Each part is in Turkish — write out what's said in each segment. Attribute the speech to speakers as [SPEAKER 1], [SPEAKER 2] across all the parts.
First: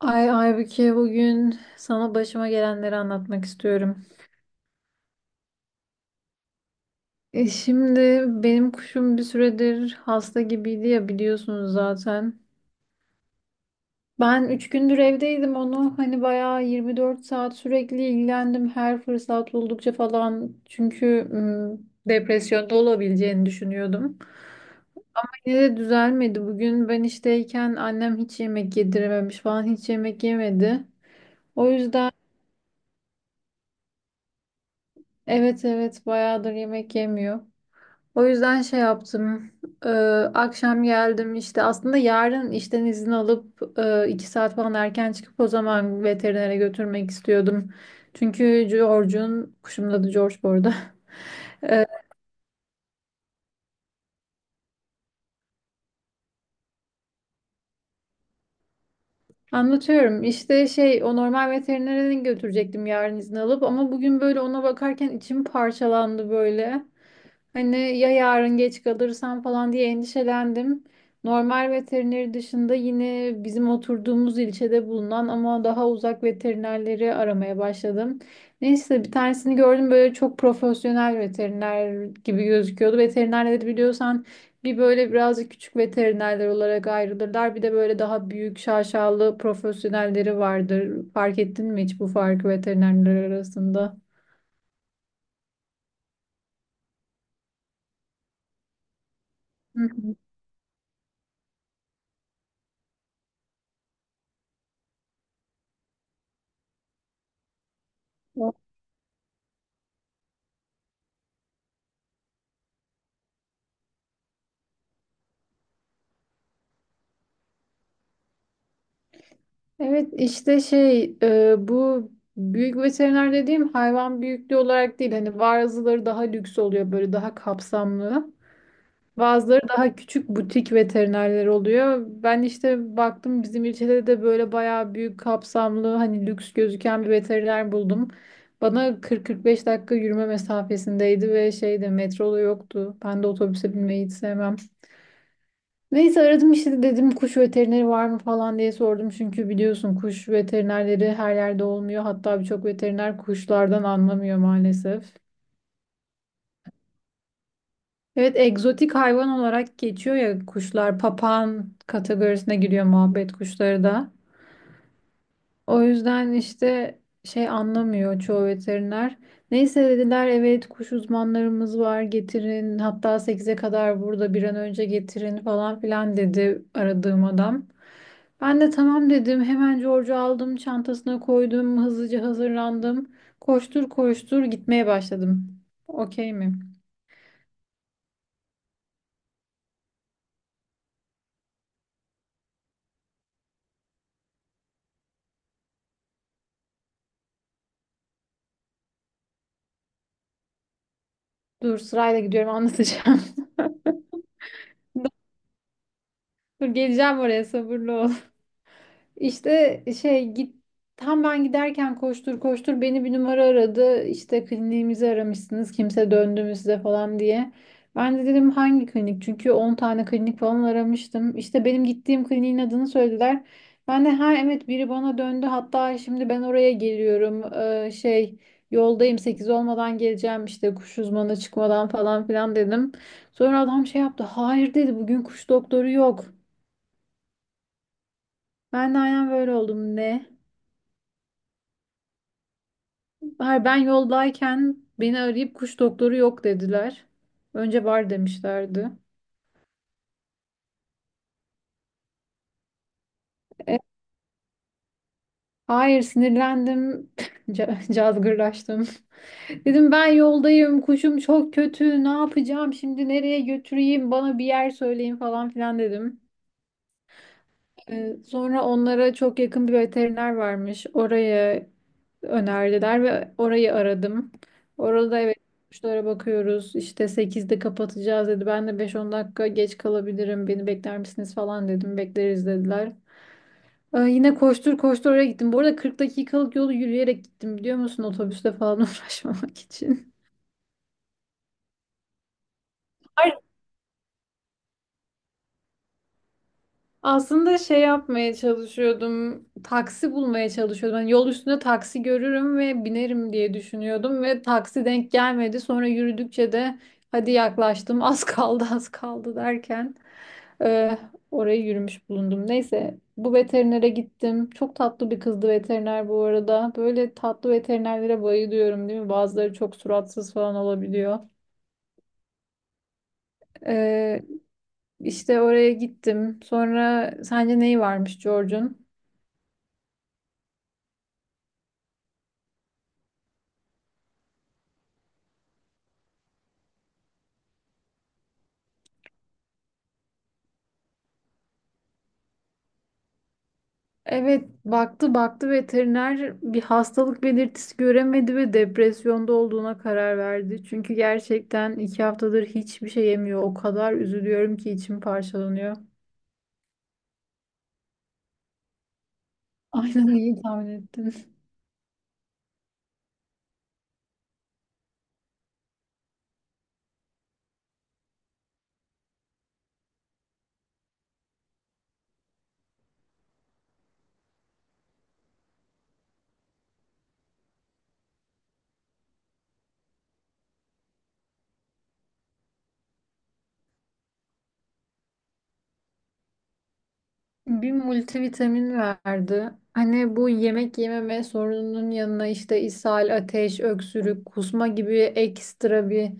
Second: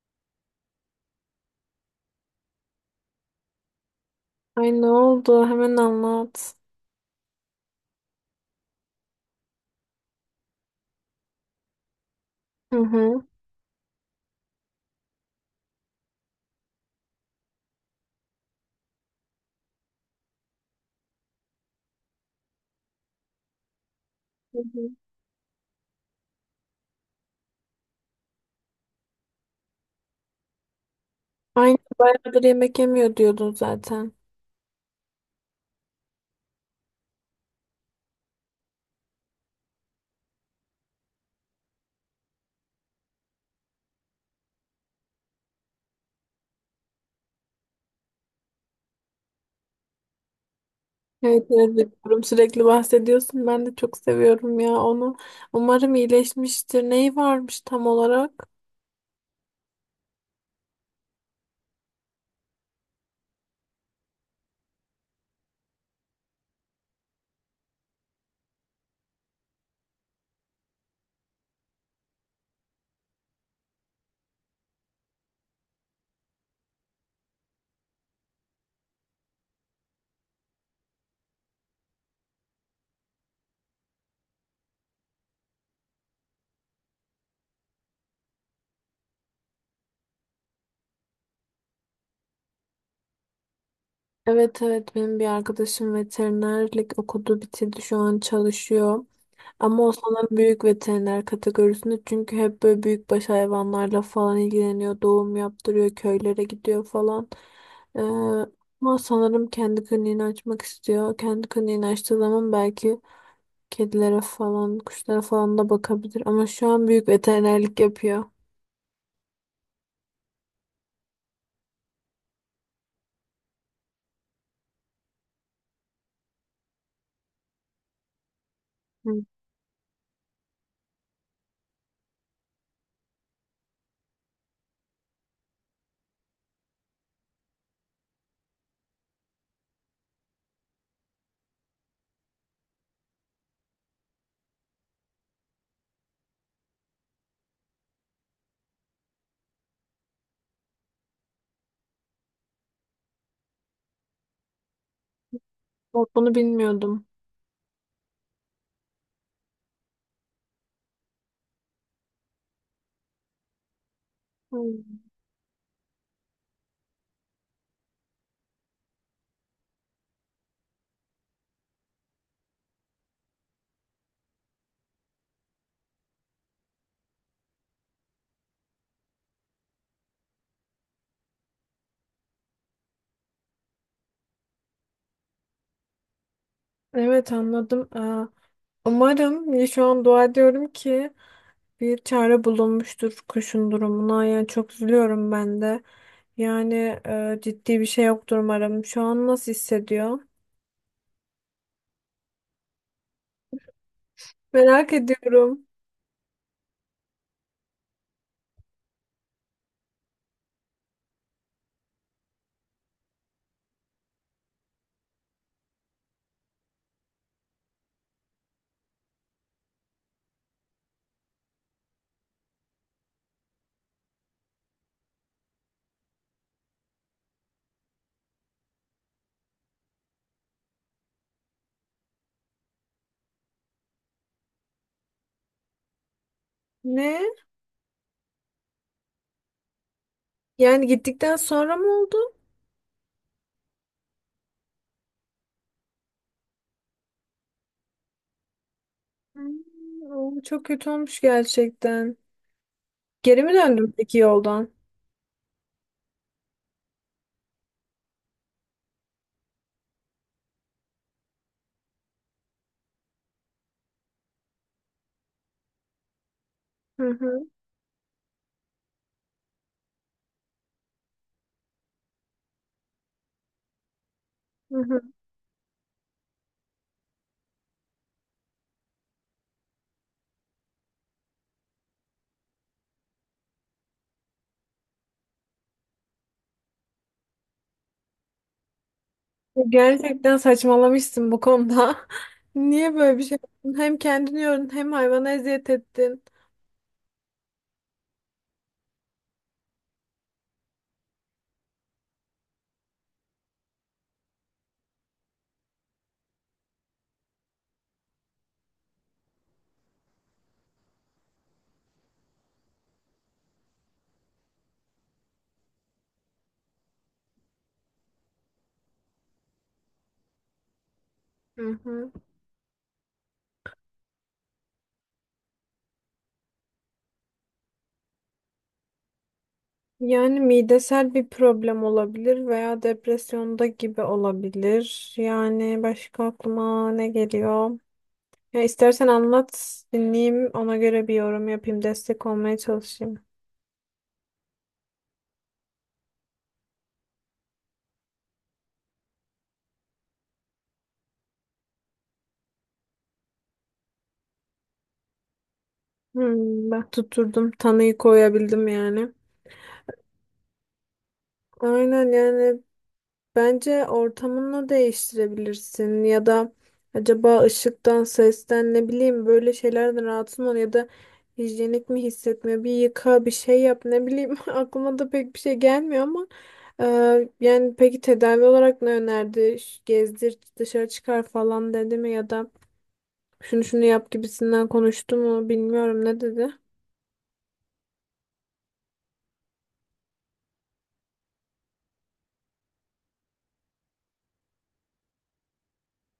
[SPEAKER 1] Ay Aybüke, bugün sana başıma gelenleri anlatmak istiyorum.
[SPEAKER 2] Ay, ne oldu? Hemen anlat.
[SPEAKER 1] E şimdi benim kuşum bir süredir hasta gibiydi ya, biliyorsunuz zaten.
[SPEAKER 2] Hı hı.
[SPEAKER 1] Ben 3 gündür evdeydim, onu hani bayağı 24 saat sürekli ilgilendim, her fırsat buldukça falan. Çünkü depresyonda olabileceğini düşünüyordum.
[SPEAKER 2] Hı hı.
[SPEAKER 1] Yine de düzelmedi. Bugün ben işteyken annem hiç yemek yedirememiş falan, hiç yemek yemedi. O
[SPEAKER 2] Ay,
[SPEAKER 1] yüzden
[SPEAKER 2] bayağıdır yemek yemiyor diyordun zaten.
[SPEAKER 1] evet evet bayağıdır yemek yemiyor. O yüzden şey yaptım. Ee, Akşam geldim işte, aslında yarın işten izin alıp iki saat falan erken çıkıp o zaman veterinere götürmek istiyordum. Çünkü George'un, kuşumun adı George bu arada.
[SPEAKER 2] Evet, evet,
[SPEAKER 1] Ee,
[SPEAKER 2] biliyorum. Sürekli bahsediyorsun. Ben de çok seviyorum ya onu. Umarım iyileşmiştir. Neyi varmış tam olarak?
[SPEAKER 1] Anlatıyorum işte şey, o normal veterinere götürecektim yarın izin alıp, ama bugün böyle ona bakarken içim parçalandı böyle. Hani ya yarın geç kalırsam falan diye endişelendim. Normal veterineri dışında yine bizim oturduğumuz ilçede bulunan ama daha uzak veterinerleri aramaya başladım. Neyse bir tanesini gördüm, böyle çok profesyonel veteriner gibi gözüküyordu. Veterinerleri biliyorsan bir böyle birazcık küçük veterinerler olarak ayrılırlar. Bir de böyle daha büyük şaşalı profesyonelleri vardır. Fark ettin mi hiç bu farkı veterinerler arasında?
[SPEAKER 2] Evet, evet, benim bir arkadaşım veterinerlik okudu, bitirdi, şu an çalışıyor.
[SPEAKER 1] Hı
[SPEAKER 2] Ama o
[SPEAKER 1] hı.
[SPEAKER 2] sanırım büyük veteriner kategorisinde, çünkü hep böyle büyükbaş hayvanlarla falan ilgileniyor. Doğum yaptırıyor, köylere gidiyor falan. Ee, Ama sanırım kendi kliniğini açmak istiyor. Kendi kliniğini açtığı zaman belki kedilere falan, kuşlara falan da bakabilir. Ama şu an büyük veterinerlik yapıyor.
[SPEAKER 1] Evet işte şey bu büyük veteriner dediğim hayvan büyüklüğü olarak değil, hani bazıları daha lüks oluyor böyle, daha kapsamlı.
[SPEAKER 2] Hı.
[SPEAKER 1] Bazıları daha küçük butik veterinerler oluyor. Ben işte baktım, bizim ilçede de böyle bayağı büyük kapsamlı, hani lüks gözüken bir veteriner buldum. Bana 40-45 dakika yürüme mesafesindeydi ve şeyde metro yoktu. Ben de otobüse binmeyi hiç sevmem. Neyse aradım işte, dedim kuş veterineri var mı falan diye sordum. Çünkü biliyorsun kuş veterinerleri her yerde olmuyor. Hatta birçok veteriner kuşlardan anlamıyor maalesef.
[SPEAKER 2] Bak, bunu bilmiyordum.
[SPEAKER 1] Evet egzotik hayvan olarak geçiyor ya kuşlar. Papağan kategorisine giriyor muhabbet kuşları da.
[SPEAKER 2] Hı.
[SPEAKER 1] O yüzden işte şey anlamıyor çoğu veteriner. Neyse dediler evet kuş uzmanlarımız var, getirin, hatta sekize kadar burada, bir an önce getirin falan filan dedi aradığım adam. Ben de tamam dedim, hemen George'u aldım, çantasına koydum, hızlıca hazırlandım. Koştur koştur gitmeye başladım. Okey mi?
[SPEAKER 2] Evet, anladım. Umarım ya, şu an dua ediyorum ki bir çare bulunmuştur kuşun durumuna. Yani çok üzülüyorum ben de. Yani ciddi bir şey yoktur umarım. Şu an nasıl hissediyor?
[SPEAKER 1] Dur sırayla gidiyorum, anlatacağım.
[SPEAKER 2] Merak ediyorum.
[SPEAKER 1] Dur geleceğim oraya, sabırlı ol. İşte şey git, tam ben giderken koştur koştur beni bir numara aradı. İşte kliniğimizi aramışsınız, kimse döndü mü size falan diye. Ben de dedim hangi klinik? Çünkü 10 tane klinik falan aramıştım. İşte benim gittiğim kliniğin adını söylediler. Ben de ha evet, biri bana döndü. Hatta şimdi ben oraya geliyorum. Şey yoldayım, 8 olmadan geleceğim, işte kuş uzmanı çıkmadan falan filan dedim. Sonra adam şey yaptı. Hayır dedi, bugün kuş doktoru yok.
[SPEAKER 2] Ne?
[SPEAKER 1] Ben de aynen böyle oldum, ne?
[SPEAKER 2] Yani gittikten sonra mı oldu?
[SPEAKER 1] Hayır, ben yoldayken beni arayıp kuş doktoru yok dediler. Önce var demişlerdi.
[SPEAKER 2] Hmm, o çok kötü olmuş gerçekten. Geri mi
[SPEAKER 1] E,
[SPEAKER 2] döndün peki yoldan?
[SPEAKER 1] hayır, sinirlendim. Cazgırlaştım. Dedim ben yoldayım. Kuşum çok kötü. Ne yapacağım şimdi? Nereye götüreyim? Bana bir yer söyleyin falan filan dedim.
[SPEAKER 2] Hı hı,
[SPEAKER 1] Sonra onlara çok yakın bir veteriner varmış. Oraya önerdiler ve orayı aradım.
[SPEAKER 2] hı hı.
[SPEAKER 1] Orada evet kuşlara bakıyoruz, İşte sekizde kapatacağız dedi. Ben de beş on dakika geç kalabilirim, beni bekler misiniz falan dedim. Bekleriz dediler. Yine koştur koştur oraya gittim. Bu arada 40 dakikalık yolu yürüyerek gittim biliyor musun? Otobüste falan uğraşmamak için.
[SPEAKER 2] Gerçekten saçmalamışsın bu konuda. Niye böyle bir şey yaptın? Hem kendini yordun, hem hayvana eziyet ettin.
[SPEAKER 1] Aslında şey yapmaya çalışıyordum. Taksi bulmaya çalışıyordum. Hani yol üstünde taksi görürüm ve binerim diye düşünüyordum ve taksi denk gelmedi. Sonra yürüdükçe de hadi yaklaştım, az kaldı, az kaldı derken e, oraya yürümüş bulundum. Neyse bu veterinere gittim. Çok tatlı bir kızdı veteriner bu arada. Böyle tatlı veterinerlere bayılıyorum değil mi? Bazıları çok suratsız falan olabiliyor.
[SPEAKER 2] Hı hı.
[SPEAKER 1] E, işte oraya gittim. Sonra sence neyi varmış George'un?
[SPEAKER 2] Yani midesel bir problem olabilir veya depresyonda gibi olabilir. Yani başka aklıma ne geliyor? Ya istersen anlat, dinleyeyim, ona göre bir yorum yapayım, destek olmaya çalışayım.
[SPEAKER 1] Evet, baktı baktı veteriner bir hastalık belirtisi göremedi ve depresyonda olduğuna karar verdi. Çünkü gerçekten iki haftadır hiçbir şey yemiyor. O kadar üzülüyorum ki içim parçalanıyor.
[SPEAKER 2] Hmm, bak, tuturdum, tanıyı koyabildim yani.
[SPEAKER 1] Aynen, iyi tahmin ettin.
[SPEAKER 2] Aynen yani, bence ortamını değiştirebilirsin ya da acaba ışıktan, sesten, ne bileyim, böyle şeylerden rahatsız mı ol, ya da hijyenik mi hissetmiyor? Bir yıka, bir şey yap, ne bileyim, aklıma da pek bir şey gelmiyor ama yani peki tedavi olarak ne önerdi? Gezdir, dışarı çıkar falan dedi mi, ya da şunu şunu yap gibisinden konuştu mu, bilmiyorum ne dedi?
[SPEAKER 1] Bir multivitamin verdi. Hani bu yemek yememe sorununun yanına işte ishal, ateş, öksürük, kusma gibi ekstra bir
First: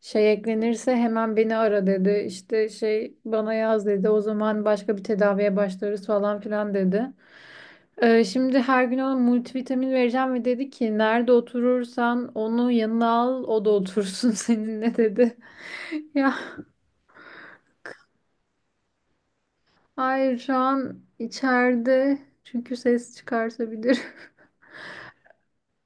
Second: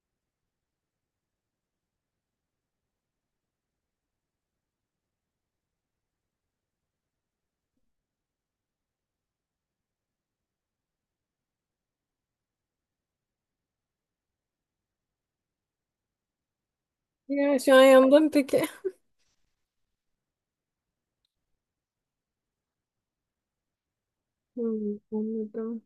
[SPEAKER 1] şey eklenirse hemen beni ara dedi. İşte şey bana yaz dedi. O zaman başka bir tedaviye başlarız falan filan dedi. Şimdi her gün ona multivitamin vereceğim ve dedi ki nerede oturursan onu yanına al, o da otursun seninle dedi. Ya
[SPEAKER 2] Ya şu an yandım peki.
[SPEAKER 1] hayır, şu an içeride çünkü ses çıkartabilir.
[SPEAKER 2] Hmm, anladım.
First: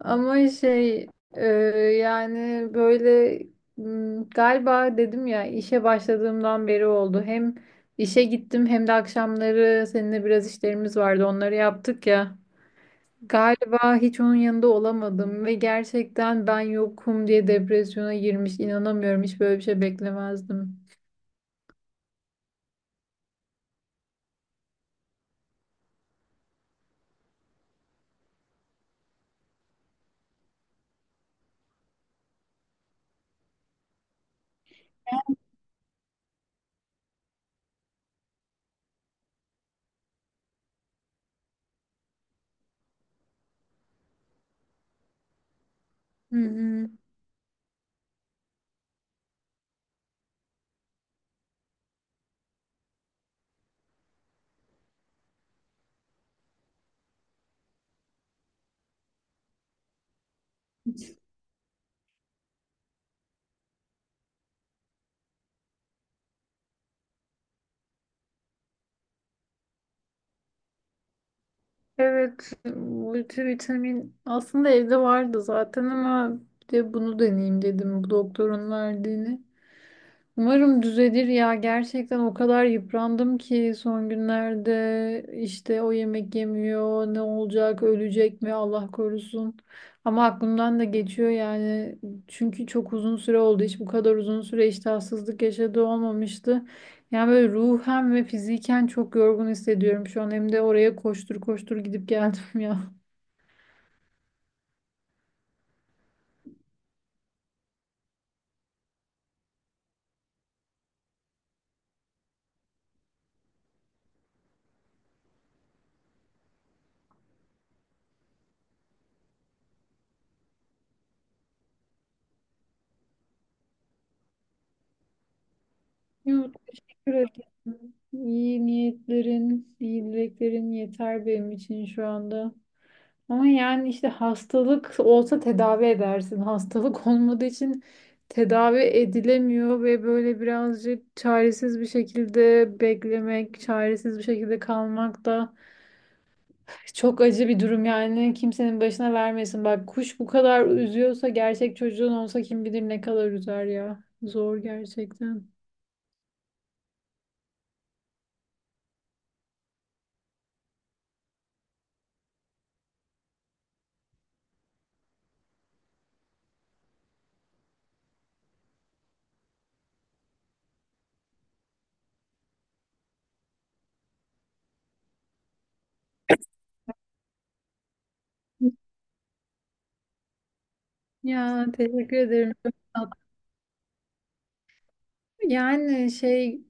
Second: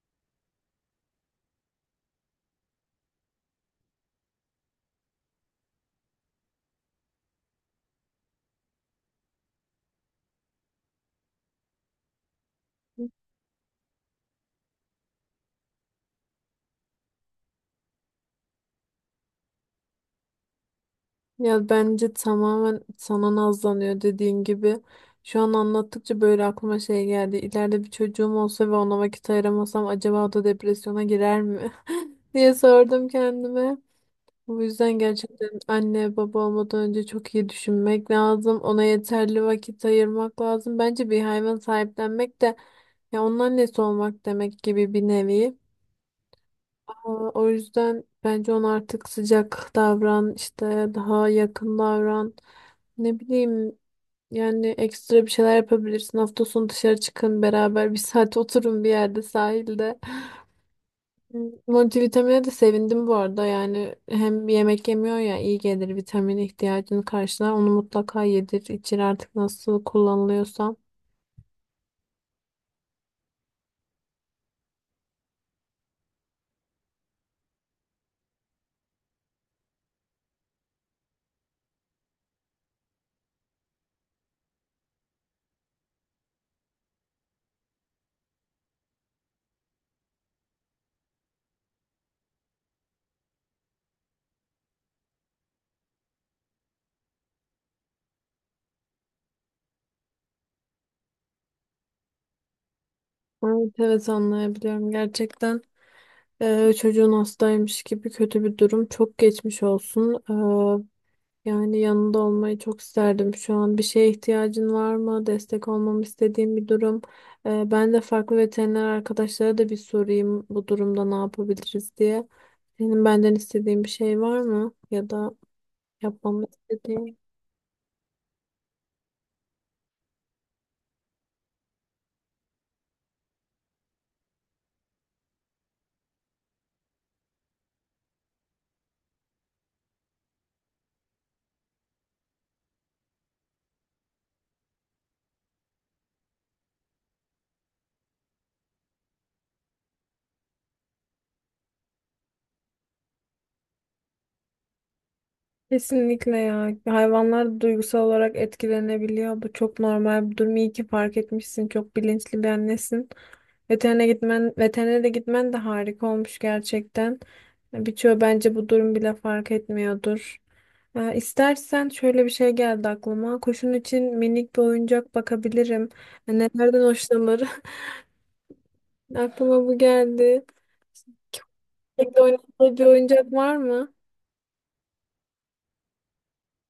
[SPEAKER 1] Ama şey e, yani böyle galiba dedim ya, işe başladığımdan beri oldu. Hem işe gittim hem de akşamları seninle biraz işlerimiz vardı, onları yaptık ya. Galiba hiç onun yanında olamadım ve gerçekten ben yokum diye depresyona girmiş. İnanamıyorum, hiç böyle bir şey beklemezdim.
[SPEAKER 2] Ya bence tamamen sana nazlanıyor dediğin gibi. Şu an anlattıkça böyle aklıma şey geldi. İleride bir çocuğum olsa ve ona vakit ayıramasam acaba o da depresyona girer mi? diye sordum kendime. Bu yüzden gerçekten anne baba olmadan önce çok iyi düşünmek lazım. Ona yeterli vakit ayırmak lazım. Bence bir hayvan sahiplenmek de ya onun annesi olmak demek gibi bir nevi.
[SPEAKER 1] Hı hı.
[SPEAKER 2] O yüzden bence ona artık sıcak davran, işte daha yakın davran. Ne bileyim, yani ekstra bir şeyler yapabilirsin. Hafta sonu dışarı çıkın, beraber bir saat oturun bir yerde, sahilde. Multivitamine de sevindim bu arada. Yani hem yemek yemiyor ya, iyi gelir, vitamin ihtiyacını karşılar. Onu mutlaka yedir, içir artık, nasıl kullanılıyorsa.
[SPEAKER 1] Evet, multivitamin aslında evde vardı zaten ama bir de bunu deneyeyim dedim, bu doktorun verdiğini. Umarım düzelir ya. Gerçekten o kadar yıprandım ki son günlerde, işte o yemek yemiyor, ne olacak, ölecek mi Allah korusun. Ama aklımdan da geçiyor yani. Çünkü çok uzun süre oldu. Hiç bu kadar uzun süre iştahsızlık yaşadığı olmamıştı. Yani böyle ruhen ve fiziken çok yorgun hissediyorum şu an. Hem de oraya koştur koştur gidip geldim ya.
[SPEAKER 2] Evet, evet, anlayabiliyorum gerçekten. Çocuğun hastaymış gibi kötü bir durum. Çok geçmiş olsun. Yani yanında olmayı çok isterdim şu an. Bir şeye ihtiyacın var mı? Destek olmamı istediğim bir durum. Ben de farklı veteriner arkadaşlara da bir sorayım, bu durumda ne yapabiliriz diye. Senin benden istediğin bir şey var mı? Ya da yapmamı
[SPEAKER 1] Yok, teşekkür
[SPEAKER 2] istediğin?
[SPEAKER 1] ederim. İyi niyetlerin, iyi dileklerin yeter benim için şu anda. Ama yani işte hastalık olsa tedavi edersin. Hastalık olmadığı için tedavi edilemiyor ve böyle birazcık çaresiz bir şekilde beklemek, çaresiz bir şekilde kalmak da çok acı bir durum, yani kimsenin başına vermesin. Bak kuş bu kadar üzüyorsa gerçek çocuğun olsa kim bilir ne kadar üzer ya. Zor gerçekten.
[SPEAKER 2] Kesinlikle ya. Hayvanlar duygusal olarak etkilenebiliyor. Bu çok normal bir durum. İyi ki fark etmişsin. Çok bilinçli bir annesin. Veterinere de gitmen de harika olmuş gerçekten. Birçoğu bence bu durum bile fark etmiyordur. Ya istersen şöyle bir şey geldi aklıma. Kuşun için minik bir oyuncak bakabilirim. Ya, nelerden hoşlanır? Aklıma bu geldi.
[SPEAKER 1] Ya teşekkür
[SPEAKER 2] Peki
[SPEAKER 1] ederim. Çok
[SPEAKER 2] oynadığı bir
[SPEAKER 1] tatlı.
[SPEAKER 2] oyuncak var mı?
[SPEAKER 1] Yani şey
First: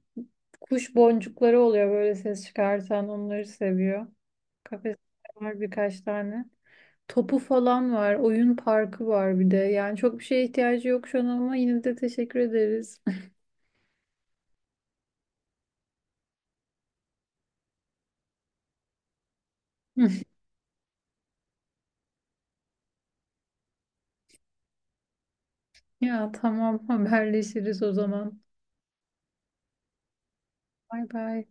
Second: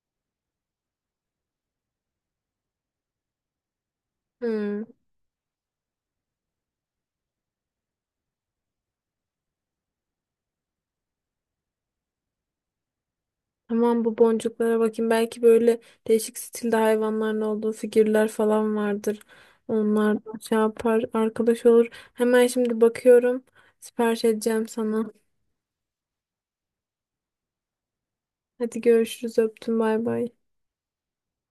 [SPEAKER 1] kuş boncukları oluyor böyle ses çıkartan, onları seviyor.
[SPEAKER 2] Hmm.
[SPEAKER 1] Kafes var birkaç tane. Topu falan var. Oyun parkı var bir de. Yani çok bir şeye ihtiyacı yok şu an ama yine de teşekkür ederiz.
[SPEAKER 2] Tamam, bu boncuklara bakayım. Belki böyle değişik stilde hayvanların olduğu figürler falan vardır. Onlar da şey yapar, arkadaş olur. Hemen şimdi bakıyorum. Sipariş edeceğim sana.
[SPEAKER 1] Ya tamam, haberleşiriz o zaman.
[SPEAKER 2] Hadi görüşürüz. Öptüm. Bay bay.
[SPEAKER 1] Bay bay.